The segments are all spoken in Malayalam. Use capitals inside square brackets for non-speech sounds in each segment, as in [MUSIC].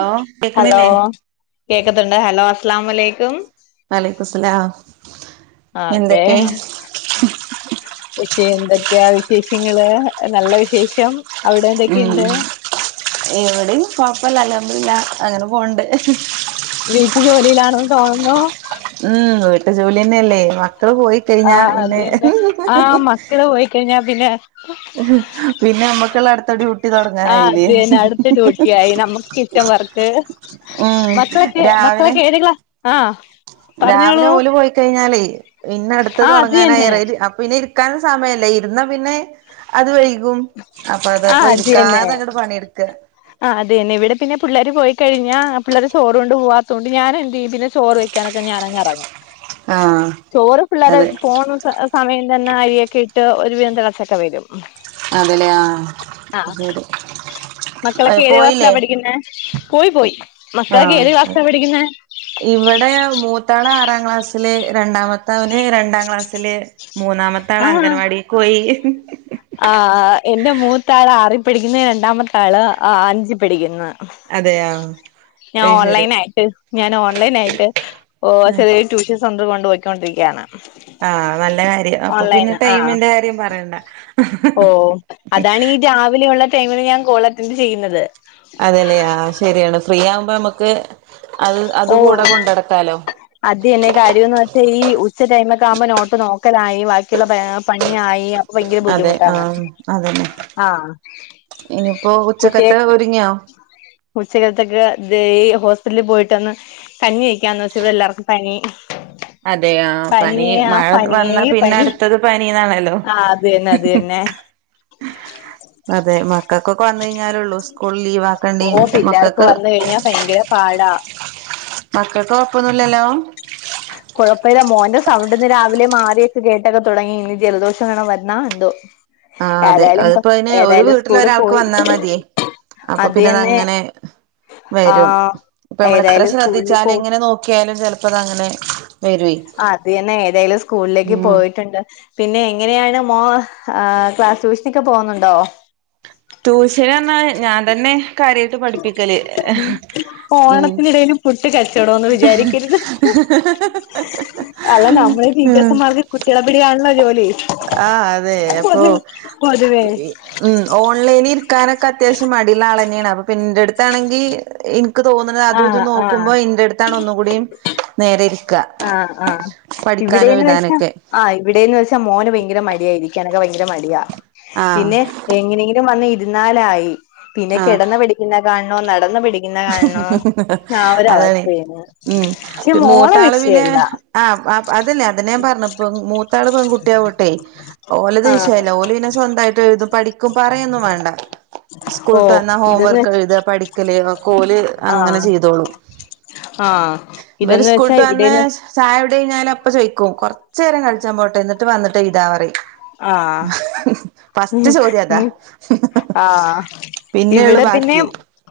ഹലോ ഹലോ കേക്കണില്ലേ കേക്കത്ത്ണ്ടാ ഹലോ അസ് ലാമലൈക്കും. വലൈക്കു സ്സലാം. ആഹ് ക്കെ. പക്ഷെ എന്തൊക്കെയാ വിശേഷങ്ങള് നല്ല വിശേഷം. അവിടെ ഉം എന്തൊക്കെയുണ്ട് ഇവിടീം കൊഴപ്പല്ല അൽഹംദുലില്ലാ അങ്ങനെ പോവ് ണ്ട്‌. വീട്ട് ജോലിയിലാണ്ന്ന് തോണുന്നു. ഉം വീട്ട് ജോല്യന്നല്ലേ മക്കള് പോയി ആ കയിഞ്ഞാ പിന്നെ. കയ്ഞ്ഞാ പിന്നെ. പിന്നെ നമ്മക്കുള്ള അടുത്ത ഡ്യൂട്ടി ആഹ് അത് തുടങ്ങാനായില്ലേ തന്നെ അടുത്ത ഡ്യൂട്ടി ആയി നമുക്ക്. ക്ക വർക്ക് ഉം മക്കളെക്കെ മക്കളെക്കേത് ക്ലാസ്സ് ആഹ്. രാവിലോല് പോയിക്കഴിഞ്ഞാലേയ് പിന്നട്ത്തഹ് ആ അത് തന്നെ തൊടങ്ങാനായിറ്യ. ഇത് അപ് പിന്നെ ഇരിക്കാനും സമയല്ല ഇരുന്നാ പിന്നെ. അത് വൈകും. ആ അപ്പതാപ്പൊ ഇര്ക്കാതങ്ങട് പണിട്ക്കാ. ആഹ് അതന്നെ ഇവിടെ പിന്നെ പിള്ളേര് പോയി കഴിഞ്ഞാ പിള്ളേര് ചോറൊണ്ട് പോവാത്തോണ്ട്‌ ഞാനെന്തീയ്യും പിന്നെ ചോറ് വെ ക്കാനൊക്കെ ഞാനങ്ങെറങ്ങും, ആഹ് ചോറ് പിള്ളേരെ അതെ പോണ സ സമയം തന്നെ അരിയൊക്കെ ഇട്ട് ഒരു വീം തെളച്ചൊക്കെ വരും. അതെല്ലേ ആഹ് ആഹ് ശെരി. മക്കളൊക്കെ ഏത് ക്ലാസ്സിലാ പഠിക്കുന്നേ? കോയി പോയി മക്കളൊക്കെ ഏത് ക്ലാസ്സിലാ പഠിക്കുന്നേ. ഇവടെ മൂത്താളാറാം ക്ലാസ്സില് രണ്ടാമത് ത്തവന് രണ്ടാം ക്ലാസ്സില്, മൂന്നാമത്താള ആഹ് അംഗൻവാടീക്കോയി. ആഹ് എന്റെ മൂത്താള് ആറിപടിക്കുന്ന് രണ്ടാമത്താള് ആഹ് അഞ്ചി പഠിക്കുന്ന്. അതെയാ. ഞാൻ ഓൺലൈൻ ആയിട്ട് ഞാൻ ഓൺലൈൻ ആയിട്ട് ഓഹ് ചെറിയ ട്യൂഷൻസെ സൊന്ത് കൊണ്ടുപോയിക്കൊണ്ടിരിക്ക്യാണ്. ആഹ് നല്ല കാര്യാ അപ്പൊ പിന്നെ ടൈമിന്റെ കാര്യം പറയണ്ട. ഓഹ് അതാണീ രാവിലെയുള്ള ടൈമിന് ഞാൻ കോൾ അറ്റന്റ് ചെയ്യുന്നത്. അതേല്ലെ ആഹ് ശെരിയാണ് ഫ്രീ ആവുമ്പോ അമ്മക്ക് അത് അത് കൂടെ കൊണ്ടടക്കാലോ. അദ്യന്നാ കാര്യോന്ന് വെച്ചാ ഈ ഉച്ച ടൈമൊക്കെ ആവുമ്പോ നോട്ട് നോക്കലായി ബാക്കിയുള്ള പണിയായി. ഭയങ്കര അതെ ബുദ്ധിമുട്ടാണ് ആഹ് ആഹ്. ഇനിപ്പോ ഉച്ചക്കത്തെ ഒരുങ്ങിയോ. ഉച്ചക്കാലത്തൊക്കെ തെ ഈ ഹോസ്പിറ്റൽ പോയിട്ടന്ന് കഞ്ഞി വെക്കാൻ നോ ഇവിടെ എല്ലാവർക്കും പനി. അതെയാ പനി പനിയേ ആ പനിയേ മഴവന്നാ പിന്നെ പനി അടുത്തത് പനീ ന്നാണല്ലോ. ആഹ് അത് തന്നെ അത് തന്നെ അതെ മക്കക്കൊക്കെ വന്നൈഞ്ഞാലൊള്ളൂ സ്കൂൾ ലീവാക്കണ്ടീം ഓ പിള്ളേർക്ക് മക്കക്ക്. വന്ന് കഴിഞ്ഞാ ഭയങ്കര പാടാ മക്കക്കൊഴപ്പൊന്നൂല്ലല്ലോ. കൊഴപ്പല്ല മോൻന്റെ സ് പ്പ അവിടെന്ന് രാവിലെ മാറിയൊക്കെ കേട്ടക്കെ തൊടങ്ങി ഇനി ജലദോഷെങ്ങാണം വര്ന്നാ എന്തോ. ആഹ് അതെ ഏതായാലും അതിപ്പോ അതിന് ഒരു ഏതായാലും വീട്ടില് സ്കൂളിൽ ഒരാൾക്ക് പോയി വന്നാ മതിയേ. അപ്പൊ അത് പിന്നെ തന്നെ തങ്ങനെ. വരും ആഹ് ഇപ്പൊ മ്മളെത്ര ഏതായാലും സ്കൂളിൽ ശ്രദ്ധിച്ചാലും പോയി എങ്ങനെ നോക്കിയാലും ചെലപ്പോ അതങ്ങനെ വരേ. അത് തന്നെ ഏതേലും സ്കൂളിലേക്ക് പോയിട്ടുണ്ട്. പിന്നെ എങ്ങനെയാണ് മോ ക്ലാസ് ട്യൂഷനൊക്കെ പോകുന്നുണ്ടോ. ട്യൂഷനറഞ്ഞാ ഞാൻ തന്നെ കാര്യാട്ട് പഠിപ്പിക്കല് ഉം. ഓണത്തിനിടയിൽ പുട്ട് കച്ചവടന്ന് വിചാരിക്കരുത്. അല്ല നമ്മള് ഉം ടീച്ചേഴ്‌സ് മാർക്ക് കുട്ടികളെ പിടിയാണല്ലോ ജോലി ആഹ് അതെ അപ്പൊ പൊതു പൊതുവേ ഉം ഓൺലൈനി ഇരിക്കാനൊക്കെ അത്യാവശ്യം മടിലാളഞ്ഞാണ് അപ്പൊ പിന്റെടുത്താണെങ്കിൽ ക്ക് തോന്നുന്നത് അത് ഇത് ആഹ് ആഹ് നോക്കുമ്പോ ഇന്റെ അടുത്താണ് ഒന്ന കൂടിയും നേരെ ഇരിക്ക ആഹ് ആഹ് പഠിക്കാനും ഇവിടെന്ന് വെച്ച എഴുതാനൊക്കെ ആഹ് ഇവിടെന്ന് വെച്ചാ മോന് ഭയങ്കര മടിയായിരിക്കനക്കെ ഭയങ്കര മടിയാ ആഹ് പിന്നെ എങ്ങനെങ്കിലും വന്ന ഇരുന്നാലായി പിന്നെ ആഹ് കിടന്ന് പിടിക്കുന്ന കാണണോ നടന്ന് പിടിക്കുന്ന കാണണോ അതാണ്ഉം പക്ഷെ മോളെ മൂത്താള് പിന്നെ വിഷയല്ല ആഹ് അതല്ലേ അതെ ഞാൻ പറഞ്ഞുപ്പ മൂത്താള് പെൺ കുട്ടിയാവട്ടെ ഓലദ് ആഹ് വിശയല്ലേ ഓല പിന്നെ സ്വന്തമായിട്ട് ഴുത പഠിക്കും പറയന്നും വേണ്ട സ്കൂളട്ട് വന്നാ ഇതെന്ന് ഹോംവർക്ക് വെച്ച എഴുത പഠിക്കല ക്കോല് അങ്ങനെ ആഹ് ചെയ്തോളു ആഹ് ഇവര് ഇതെന്ന് വെച്ചാ സ്കൂളട്ട് വന്നെ ഇവിടെന്ന് ചായവിടെ കഴിഞ്ഞാലും അപ്പ ചയ്ക്കും കൊറച്ചു നേരം കളിച്ചാ പോട്ടെ എന്നിട്ട് വന്നിട്ടേഴ്താ പറയു ആഹ് ചോദ്യം അതാ ആഹ് പിന്നെയൊള്ളു ഇവിടെ പിന്നെ ബാക്കി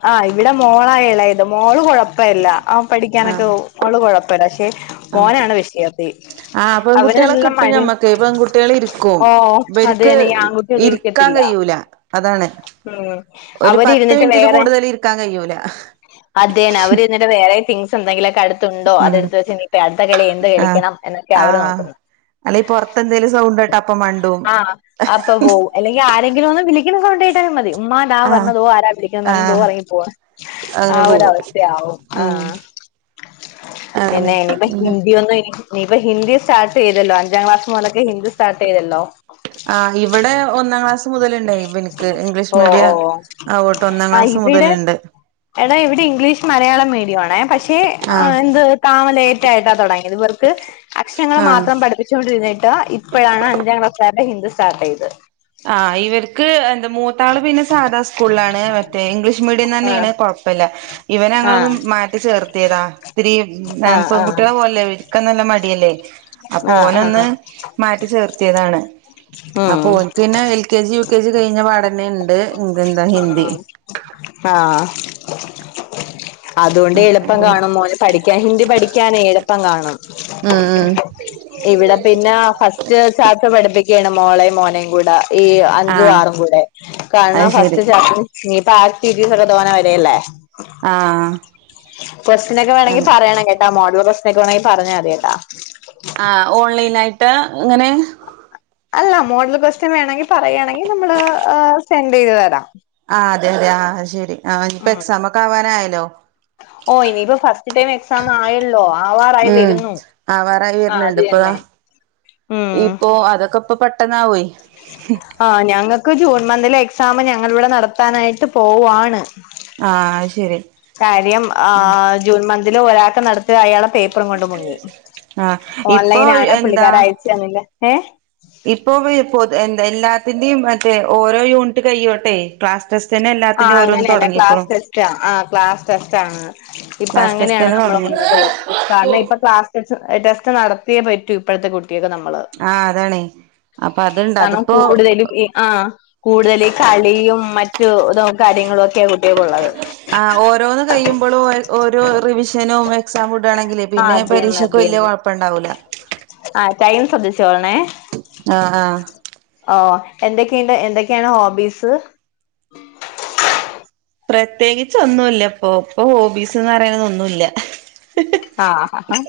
ആഹ് ഇവിടെ പിന്നെ മോളാ ഇളയത് മോള് കൊഴപ്പല്ല ആഹ് പഠിക്കാനൊക്കെ ആഹ് അവള് കുഴപ്പില്ല പക്ഷെ ആ മോനാണ് വിഷയത്തി ആഹ് പെൺകുട്ടികളെ അവരെല്ലാം കിട്ടും മടിയും ഞമ്മക്ക് പെൺകുട്ടികള് ഇരിക്കും ഓഹ് ഇവര്ക്ക് അതെന്നേ ഈ ആൺകുട്ടിയള ഇരിക്കാൻ ഇരിക്കത്തില്ല കഴിയൂല അതാണ് ഉം ഒരു പത്ത് അവരിരുന്നിട്ട് മിനിറ്റില് വേറെ കൂടുതൽ ഇരിക്കാൻ കഴിയൂല അതെ അവര് എന്നിട്ട് വേറെ തിങ്സ് എന്തങ്കിലൊക്കെ അടുത്ത് ഉണ്ടോ ഉം അതെടുത്ത് വെച്ച് നീയിപ്പ അടുത്ത കളി എന്ത് കളിക്കണം എന്നൊക്കെ അവര് നോക്കുന്നത് അല്ലെങ്ക പുറത്തെ എന്തേലും സൗണ്ടേട്ട അപ്പ മണ്ടും ആഹ് അപ്പൊ പോവും അല്ലെങ്കിൽ ആരെങ്കിലൊന്ന് വിളിക്കുന്ന സൗണ്ട് കേട്ടാലും മതി ഉമ്മാ താ ആഹ് വരുന്നു ആരാ വിളിക്കുന്നത് പറഞ്ഞ് തോ ആഹ് ഇറങ്ങിപ്പോവാ അങ്ങനെ ആഹ് പോകും ഒരവസ്ഥയാവും ഉം ആഹ് അതന്നെ പിന്നെ ഇനിപ്പ പിന്നെ ഹിന്ദി ഒന്നും ഇനി നീ ഇപ്പ ഹിന്ദി സ്റ്റാർട്ട് ചെയ്തല്ലോ അഞ്ചാം ക്ലാസ് മുതലൊക്കെ ഹിന്ദി സ്റ്റാർട്ട് ചെയ്തല്ലോ ആഹ് ഇവിടെ ഒന്നാം ക്ലാസ് മുതലുണ്ടായി ഇവൻക്ക് ഇംഗ്ലീഷ് ഓ ഓ മീഡിയം ആങ്ങോട്ട് ഒന്നാം ആ ക്ലാസ് ഇവിടെ മുതലുണ്ട് എടാ ഇവിടെ ഇംഗ്ലീഷ് മലയാളം മീഡിയം ആണേ പക്ഷേ ആഹ് എന്ത് താമ ലേറ്റ ആയിട്ടാ തുടങ്ങി ഇവർക്ക് അക്ഷരങ്ങൾ ആഹ് മാത്രം പഠിപ്പിച്ചൊണ്ടിരുന്നിട്ടാ ഇപ്പോഴാണ് അഞ്ചാം ക്ലസ്കാരുടെ ഹിന്ദി സ്റ്റാർട്ട് ചെയതത് ആഹ് ഇവർക്ക് മൂത്താള് പിന്നെ സാധാ സ്കൂളിലാണ് മറ്റേ ഇംഗ്ലീഷ് മീഡിയം ആഹ് തന്നെയാണ് കുഴപ്പമില്ല ഇവന ഞങ്ങളൊന്നും ആഹ് മാറ്റി ചേർത്തിയതാ ഒത്തിരി ആഹ് പെൺ ആഹ് കുട്ടികളെ പോലല്ല ഇവരിക്ക നല്ല മടിയല്ലേ അപ്പൊ ആഹ് ഓനൊന്ന് ആഹ് മാറ്റി ചേർത്തിയതാണ് അപ്പൊ ആഹ് ഓൻക്ക് പിന്നെ L K G U K G കഴിഞ്ഞ പാടന്നെ ഇണ്ട് എന്താ ഹിന്ദി ആഹ് അതുകൊണ്ട് അങ്ങനെ എളുപ്പം പോണു കാണും മോന് പഠിക്കാൻ ഹിന്ദി പഠിക്കാൻ എളുപ്പം കാണും ഉം ഉം ഇവിടെ പിന്നെ ഫസ്റ്റ് ചാച്ച പഠിപ്പിക്കുകയാണ് മോളേയും മോനേയും കൂടെ ഈ അഞ്ചു ആഹ് ആറും കൂടെ അത് കാരണം ശരി ഫസ്റ്റ് ചാപ്റ്റർ ഇനി പ്പം ആക്റ്റിവിറ്റി സൊഒക്കെ തോന വരല്ലേ ആഹ് ക്വസ്റ്റനോക്കെ വേണമെങ്കിൽ അതെ പറയണം കേട്ടാ മോഡൽ ക്വസ്റ്റനോക്കെ വേണമെങ്കിൽ പറഞ്ഞാൽ മതി കേട്ടാ ആഹ് ഓൺലൈൻ ആയിട്ട് ഇങ്ങനെ അല്ല മോഡൽ ക്വസ്റ്റൻ വേണമെങ്കിൽ പറയുകയാണെങ്കിൽ നമ്മള് സെൻഡ് ചെയ്ത് തരാം ആഹ് അതെ അതെ ആഹ് ശെരി ആഹ് ഇപ്പൊ എക്സാമൊക്കെ ആവാനായല്ലോ ഓഹ് ഇനിയിപ്പോ ഫസ്റ്റ് ടൈം എക്സാം ആയല്ലോ ആവാറായിയി ഉം വരുന്നു ആവാറായി ആഹ് അത് വരണിണ്ട് ഇപ്പൊതാ തന്നെ ഉം ഇപ്പൊ അതൊക്കെ ഇപ്പൊ പെട്ടന്നാവയി ആഹ് ഞങ്ങൾക്ക് ജൂൺ മന്തിലെ എക്സാം ഞങ്ങളിവിടെ നടത്താനായിട്ട് പോവാണ്. ആഹ് ശരി. കാര്യം ആ ജൂൺ മന്തില് ഒരാൾക് നടത്തി അയാള പേപ്പറും കൊണ്ട് മുങ്ങി ആഹ് ഇപ്പൊ ഓൺലൈനണ് എന്താ പുള്ളിക്കാര അയച്ചു തന്നില്ല ഏ. ഇപ്പൊ പൊതു എന്താ എല്ലാത്തിന്റെയും മറ്റേ ഓരോ യൂണിറ്റ് കഴോട്ടെ ക്ലാസ്. കൊസ് ട്യൻ എല്ല. ആഹ് അങ്ങനെന്നെ ക്ലാസ് ടെസ്റ്റ് ആ ക്ലാസ് ടെസ്റ്റ് ആണ്. ഇപ്പൊ ക്ലാസ് അങ്ങനെയാണ് ടെസ്റ്റന്നെ നമ്മള് തുടങ്ങി മുന്നോട്ട് പോകുന്നത്. കാരണം ഇപ്പൊ ക്ലാസ് ടെസ്റ്റ് ടെസ്റ്റ് നടത്തിയേ പറ്റൂ ഇപ്പോഴത്തെ കു ട്ടയക്ക് നമ്മള് ആഹ് അതാണേ അപ്പൊ അതുണ്ട് കാരണം അതിപ്പോ കൂടുതലും ഈ ആഹ്. കൂടുതൽ കളിയും മറ്റു ഇത കാര്യങ്ങളും ഒക്കെയ കുട്ട്യേ ക്ക് ഒ. ള്ളത് ആ ഓരോന്ന് കഴിയുമ്പോഴും ഓരോ റിവിഷനും എക്സാമും ഇടാണെങ്കില് ആഹ് പിന്നെ അത് തന്നെ അത് പരീക്ഷക്ക് വല്ല്യ തന്നെ കൊഴ പ്പ ണ്ടാവൂല. ആഹ് ടൈം ശ്രദ്ധിച്ചോളണെ. ആഹ് ആഹ്. ഓഹ് എന്തൊക്കെണ്ട് എന്തൊക്കെയാണ് ഹോബീസ്? പ്രത്യേകിച്ച് ഒന്നൂല്ല പ്പൊ. ഇപ്പ ഹോബീസ്ന്ന് പറയണത് ഒന്നൂല്ല. ആഹ് ഹ ഹ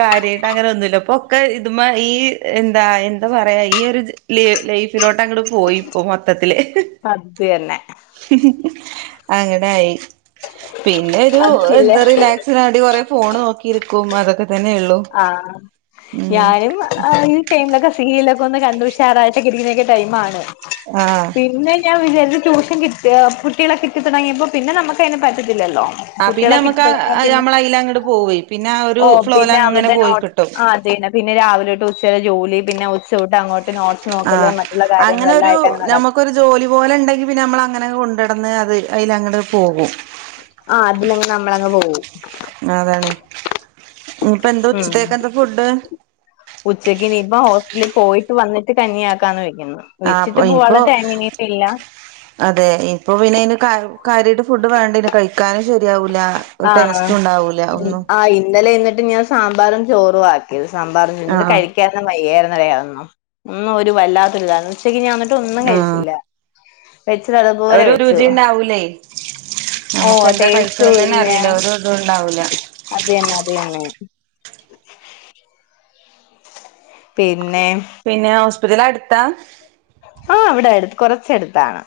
കാര്യായിട്ട് അങ്ങനെ ഒന്നുല്ല ഇപ്പൊ ക്കെ ഇതിമാ ഈ എന്താ എന്താ പറയാ ഈ ഒരു ജ ലീ ലൈഫിലോട്ടങ്ങട് പോയി ഇപ്പൊം മൊത്തത്തില്. അദ്ദ് ന്നെ. അങ്ങനായി. പിന്നെ ഒരു അതില്ലേ എന്താ റിലാ ക്സിന് വേണ്ടി കുറെ ഫോണ് നോക്കിയിരിക്കും അതൊക്കെ തന്നെ ഉള്ളു. ആഹ്. ഞാനും ഈ ടൈമിലൊക്കെ സീരിയലൊക്കെ ഒന്ന് കണ്ടു ഉഷാറായിട്ടൊക്കെ ഇരിക്കുന്നൊക്കെ ടൈമാണ്. ആഹ്. പിന്നെ ഞാൻ വിചാരിച്ചു ട്യൂഷൻ കിട്ടി കുട്ടികളെ കിട്ടി തുടങ്ങിയപ്പോ പിന്നെ നമുക്ക് അയിന് പറ്റത്തില്ലല്ലോ. ആഹ് പിന്നെ കുട്ടികളെ കിട്ടി നമുക്കാ തുടങ്ങിയാ പിന്നെ നമ്മളയിലങ്ങട് പോവ്വേ പിന്നെ ആ ഒരു ഓ ഫ്ലോ പിന്നെ അവരുടെ നോ ആഹ് അത് തന്നെ പിന്നെ രാവിലെ തൊട്ട് ഉച്ചവരെ ജോലി പിന്നെ ഉച്ച തൊട്ട് അങ്ങോ ട്ട് നോട്സ് നോക്കല് ആഹ് മറ്റുള്ള അങ്ങനെ ഒരു കാര്യങ്ങളെല്ലായിട്ടങ്ങ് നട നമുക്കൊരു ജോലി പോലെ ണ്ടെങ്കി പിന്നെ അമ്മളങ്ങനെ കൊണ്ടടന്ന് അത് അയിങ്ങട് പോകും. ആഹ് അതിലങ്ങ് നമ്മളങ് പോവും. അതാണെ. ഇനിപ്പ എന്താ ഉം ഉച്ചത്തേക്കെന്താ ഫുഡ്? ഉച്ചക്ക് ഇനിയിപ്പം ഹോസ്പിറ്റലി പോയിട്ട് വന്നിട്ട് കഞ്ഞിയാക്കാന്ന് വയ്ക്കുന്നു. ആ അപ്പൊ വെച്ചിട്ട് ഇനിപ്പോ പോവാള്ള ടൈമ് ഇനിയിപ്പയില്ല. അതെ ഇപ്പൊ പിന്നെ അയ്ന് കാ കാര്യായ്ട്ട് ഫുഡ് വേണ്ടേനും കഴിക്കാനും ശരി ആഹ്. ഒന്നും ആഹ് ഇന്നലെ എന്നിട്ട് ഞാൻ സാമ്പാറും ചോറുവാ ആക്കിയത് സാമ്പാറും ആ പിന്നിത് കഴി ക്ക്യാനൊന്നും വയ്യാര്ന്നെടേ അതൊന്നും. ഇന്നും ഒരു വല്ലാത്തൊരിതാ. ഇന്നുച്ചയ്ക്ക് ഞാൻ എന്നിട്ടൊന്നും ആ കഴിച്ചില്ല. വെച്ചത് അതുപോലെ ഒരു വെച്ചു രുചിണ്ടാവൂലേ. ഓ ഞമ്മക്ക് എന്താ ടേസ്റ്റും കഴിക്ക്ണേന്നെന്നെ ഇല്ല അറീല്ല ഒരു തും ണ്ടാവൂല. അത് തന്നെ അത് തന്നെ. പിന്നെ. പിന്നെ ഹോസ്പിറ്റൽ അടുത്താ? ആഹ് ഇവിടെ അട് കൊർച്ചെടുത്താണ്.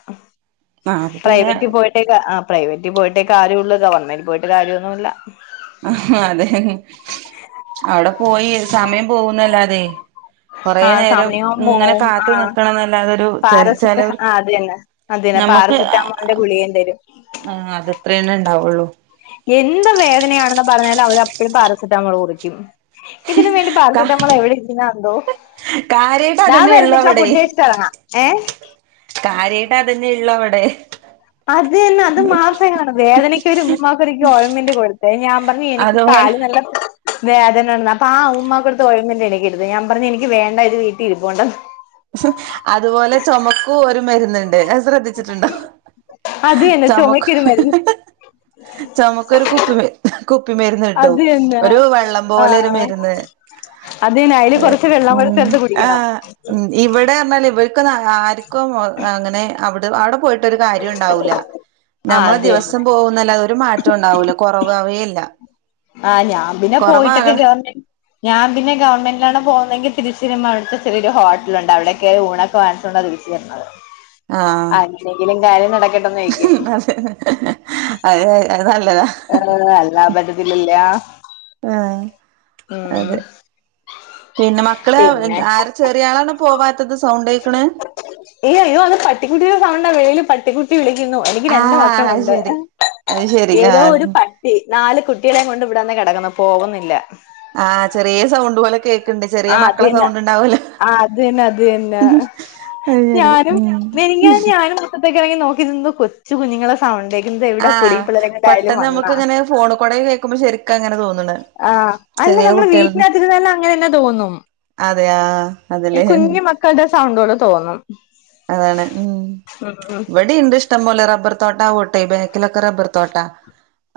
ആ അപ്പൊ പിന്നെ പ്രൈവറ്റ് പോയി [UNINTELLIGIBLE] ആഹ് പ്രൈവറ്റിൽ പോയിട്ടേ കാര്യ ഒള്ളൂ ഗവൺമെന്റി പോയിട്ട് കാര്യ ഒന്നൂല്ല. അഹ് അതെ. അവിടെ പോയി സമയം പോവുംന്നല്ലാതെ. കൊറെ ആഹ് നേരം സമയവും ഇങ്ങനെ പോവും കാത്തു ആഹ് നിക്കണം എന്നല്ലാതൊരു ചൽ പാരസെറ്റ് ആ ചെലവർക്ക്. അത് തന്നെ അത് തന്നെ പാരസെറ്റാമോളിന്റെ ഗുളികേം തരും. ആഹ് അതെത്രേന്നെ ഇണ്ടാവൊള്ളൂ. എന്ത് വേദനയാണെന്ന് പറഞ്ഞാലും അവരപ്പഴും പാരസെറ്റാമോൾ കുറിക്കും. ഇതിലും വേണ്ടി ക പാരസെറ്റാമോൾ എവിടെ ഇരിക്കുന്നാ എന്തോ. കാര്യായിട്ട് ന്നാ അതന്നെ ഉള്ളു വരുന്നിട്ടാ അവിടെ ഫുഡ് കഴിച്ചിട്ട് എറങ്ങാ ഏഹ് കാര്യായിട്ട് അതന്നെ ഇള്ളു വടെ. അത് തന്നെ അത് മാത്രേ കാണൂ. വേദനക്കൊരു ഉമ്മുമ്മാക്കൊരിക്കെ ഓയ്മെൻ്റ് കൊടുത്തേ ഞാൻ പറഞ്ഞു എനിക്ക് അതുപോലെ കാല് നല്ല വേ അതെന്നേണ്. അപാ ഉമ്മാക്കൊടുത്ത് ഒഴിമെന്റ് എനിക്കിരുത്. ഞാൻ പറഞ്ഞു ഇനിക്ക് വേണ്ട ഒരു വീട്ടീ ഇരിപ്പുണ്ട്. അതുപോലെ ചൊമക്കും ഒരു മരുന്ന്ണ്ട്. ശ്രദ്ധിച്ചിട്ടുണ്ടൊ അത് തന്നെ ചൊമക്ക് ചുമക്കൊരു മരുന്ന് ചൊമക്കൊരു കുപ്പി കുപ്പിമര്ന്ന് കിട്ടും. അത് തന്നെ ഒരു വെള്ളം പോലെ ഒരു മരുന്ന്. അതിന്ന് ഐല് കൊറച്ച് വെള്ളം കുടി ഉം ചേർത്ത് കുടിക്കണം. ആഹ് ഉം ഇവടെ പറ്ഞ്ഞാൽ ഇവർക്കൊന്നു ആർക്കും അങ്ങനെ അവിടെ അവിടെ പോയിട്ട്. ഒരു കാര്യം ഉണ്ടാവൂല്ല. ആഹ് നമ്മളെ അത് ദിവസം തന്നെ പോകുന്നല്ലാതെ ഒരു മാറ്റം ഉണ്ടാവൂല. കൊറവവേ ഇല്ല ആഹ് ഞാൻ പിന്നെ പോയിട്ടൊക്കെ കേ [UNINTELLIGIBLE] ന്ന ഞാൻ പിന്നെ ഗവൺമെന്റിലാണ് പോകുതെങ്കിൽ തിരിച്ചിരുമ്മ അവിട്ത്തെ ചെറിയരു ഹോട്ടല്ണ്ട്. അവിടെക്കെ ഊണക്കെ വാണം. കൊണ്ട വീട്ടി വന്ന്. ഉ [INAUDIBLE] ആ എന്തെങ്കിലും കാര്യം നട- അതെ അതെ അത് നല്ലതാ. ഏഹ് അല്ലാ പറ്റത്തിലില്ല. ആഹ്. അതെ പിന്നെ മക്കള പിന്നെ ആര ചെറിയ ആളാണ് പോവാത്തത് സൗണ്ടേക്ക്ണ്. ഈയോ ഇയ്യോ അന്ന് പട്ടിക്കുട്ടിയുടെ സണ്ട്‌ വെളിയിൽ പട്ടിക്കുട്ടി വിളിക്കുന്നു എനി രണ്ട് ആഹ് അത് മക്കളുണ്ട് ശരി അത് ശരി ഏതോ ഒരു ആഹ് നാല് കുട്ടികളെ കൊണ്ട് ഇവിടന്നെ കെടക്കുന്നു. പോകുന്നില്ല. ആഹ് ചെറ്യേ സൗണ്ട് പോലെ കേക്ക്ണ്ട്. ചെറ്യേ മക്കളെ സൗണ്ട് ഇണ്ടാവൊല്ലൊ. ആ അത് തന്നെ. അത് തന്നെ. അത് ശരി ഞാനും ഉം നെരിങ്ങാ ഞാനും. അപ്പക്കി നോക്കി നിന്നു കുച്ച് ച്ചു കുഞ്ഞുങ്ങളെ സൗണ്ടേക്കുന്നത്. എവിടെ കുടി ആഹ് പിള്ളേരെങ്ങായാലും പെട്ടെന്ന് വന്ന നമുക്ക് ഇങ്ങനെ ഫോണ് കൂടെ കേൾക്കുമ്പോ ശരിക്കും അങ്ങനെ തോന്നണ് ആഹ് അല്ല ചെറിയ നമ്മള് കുട്ടികള് വീട്ടിനകത്തിരുന്നല്ല അങ്ങനെന്നെ തോന്നും. അതെ ആഹ് അതലെ. ക്കളുടെ സൗണ്ടോടെ തോന്നും. അതാണ് ഉം ഉം ഉം ഇവിടീണ്ട് ഇഷ് ഇഷ്ടംപോലെ റബ്ബർ തോട്ട വോട്ടെ ബേക്കിലൊക്കെ റബ്ബർ തോട്ട.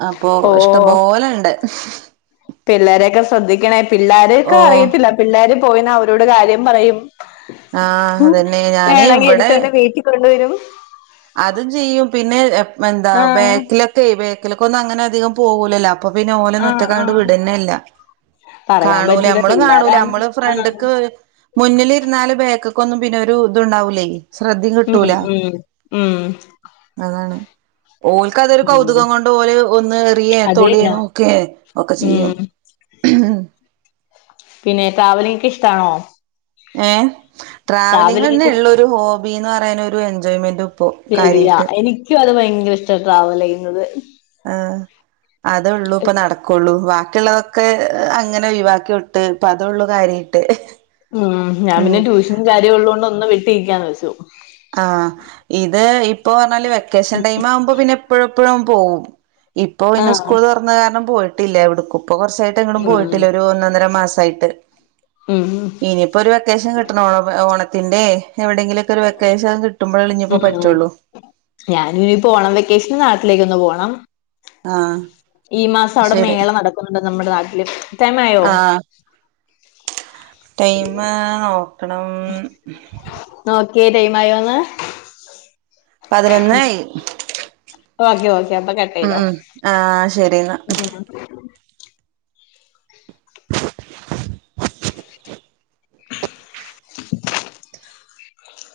അപ്പോ ഇഷ്ടം പോലെ ഇണ്ട്. [INAUDIBLE] പിള്ളേരൊക്കെ ശ്രദ്ധിക്കണെ. ഓ പിള്ളോരൊക്കെ അറിയത്തില. പിള്ളേര് പോയി അവരോട് കാര്യം പറയും. ആഹ് അതന്നെ ഞാന് വേണെങ്കി ഇവിടെ എടുത്ത [UNINTELLIGIBLE] വീട്ടി കൊണ്ടുവരും. അതും ചെയ്യും. പിന്നെ എന്താ ആഹ് ബേക്കിലൊക്കെ ബേക്കിലക്കെ ഒന്നും അങ്ങനെ അധികം പോകൂലല്ലോ. അപ്പൊ പിന്നെ ഓലന്നും ആഹ് ഒറ്റക്കങ്ങട്ട് ആഹ് വിടന്നല്ല. പറയാൻ കാണൂല പറ്റൂല നമ്മള്. കാണൂല പിള്ളേരാണ് നമ്മള് ആഹ് ഫ്രണ്ട്ക്ക്. മുന്നിലിര്ന്നാല് ബേക്ക്ക്കൊന്നും പിന്നെ ഒരു ഇതുണ്ടാവൂലെ. ഉം ഉം ഉം അതാണ് ഓൽ ക്ക അതൊരു ഉം കൗതുകം കൊണ്ട് ഓല് ഒന്ന് എറിയ അത് തൊടെ ന്നാ നോക്കെഹ് ഒക്കെ ചെയ്യും. ഉം പിന്നെ ട്രാവലിങ്ങ്ക്ക് ഇഷ്ടാണൊ. ഏഹ് ട്രാവലിംഗെന്നെ ട്രാവലിംഗൊക്കെ ഇള്ള ഒരു ഹോബിന്ന് പറയാനൊരു എൻജോയ്മെന്റും. ഇപ്പോ ശരിയാ. കാര്യായിട്ട് എനിക്ക്യു അത് ഭയങ്കര ഇഷ്ട ട്രാവല് ചെയ്യുന്നത്. ഏഹ്. അതൊള്ളു ഇപ്പൊ നടക്കൊള്ളു വാക്കിയുള്ളതൊ ക്ക് അങ്ങനെ ഒഴിവാക്കി വിട്ട് ഇപ്പം അതൊള്ളു കാര്യായിട്ട്. ഉം ഞാൻ ഉം പിന്നെ ട്യൂഷനും കാര്യം ഉള്ളോണ്ട് ഒന്ന് വിട്ടിരിക്കാന്ന് വെച്ചു. ആഹ് ഇത് ഇപ്പൊ പറഞ്ഞാല് വെക്കേഷൻ ടൈം ആവുമ്പോ പിന്നെ എപ്പഴെപ്പഴും പോകും ഇപ്പോ പിന്നെ ആഹ് സ്കൂൾ തുറഞ്ഞ കാരണം പോയിട്ടില്ല എവിട്ക്കും ഇപ്പൊ കൊറച്ചായിട്ട് എങ്ങട്ടും ഉം പോയിട്ടില്ല ഒരു ഒന്നര മാസായിട്ട് ഉം ഉം ഇനിയിപ്പോ ഒരു വെക്കേഷൻ കിട്ടണ ഓ ഓണത്തിന്റെ എവിടെയെങ്കിലൊക്കെ ഒരു വെക്കേഷൻ കിട്ട- ഉം ഞാനു ഇപ്പഓണം വെക്കേഷൻ നാട്ടിലേക്കൊന്ന് പോണം ആഹ് ഈ മാസ അവിടെ ശരി മേള നടക്കുന്നുണ്ട് നമ്മുടെ നാട്ടില് ടൈം ആയോ ആഹ് ടൈം നോക്കണം നോക്കിയോ ടൈം ആയോന്ന് പതിനൊന്നായി ഓക്കെ ഒക്കെ അപ്പോ കട്ടി- ഉം ഉം ആ ശരി ന്നാ ഉം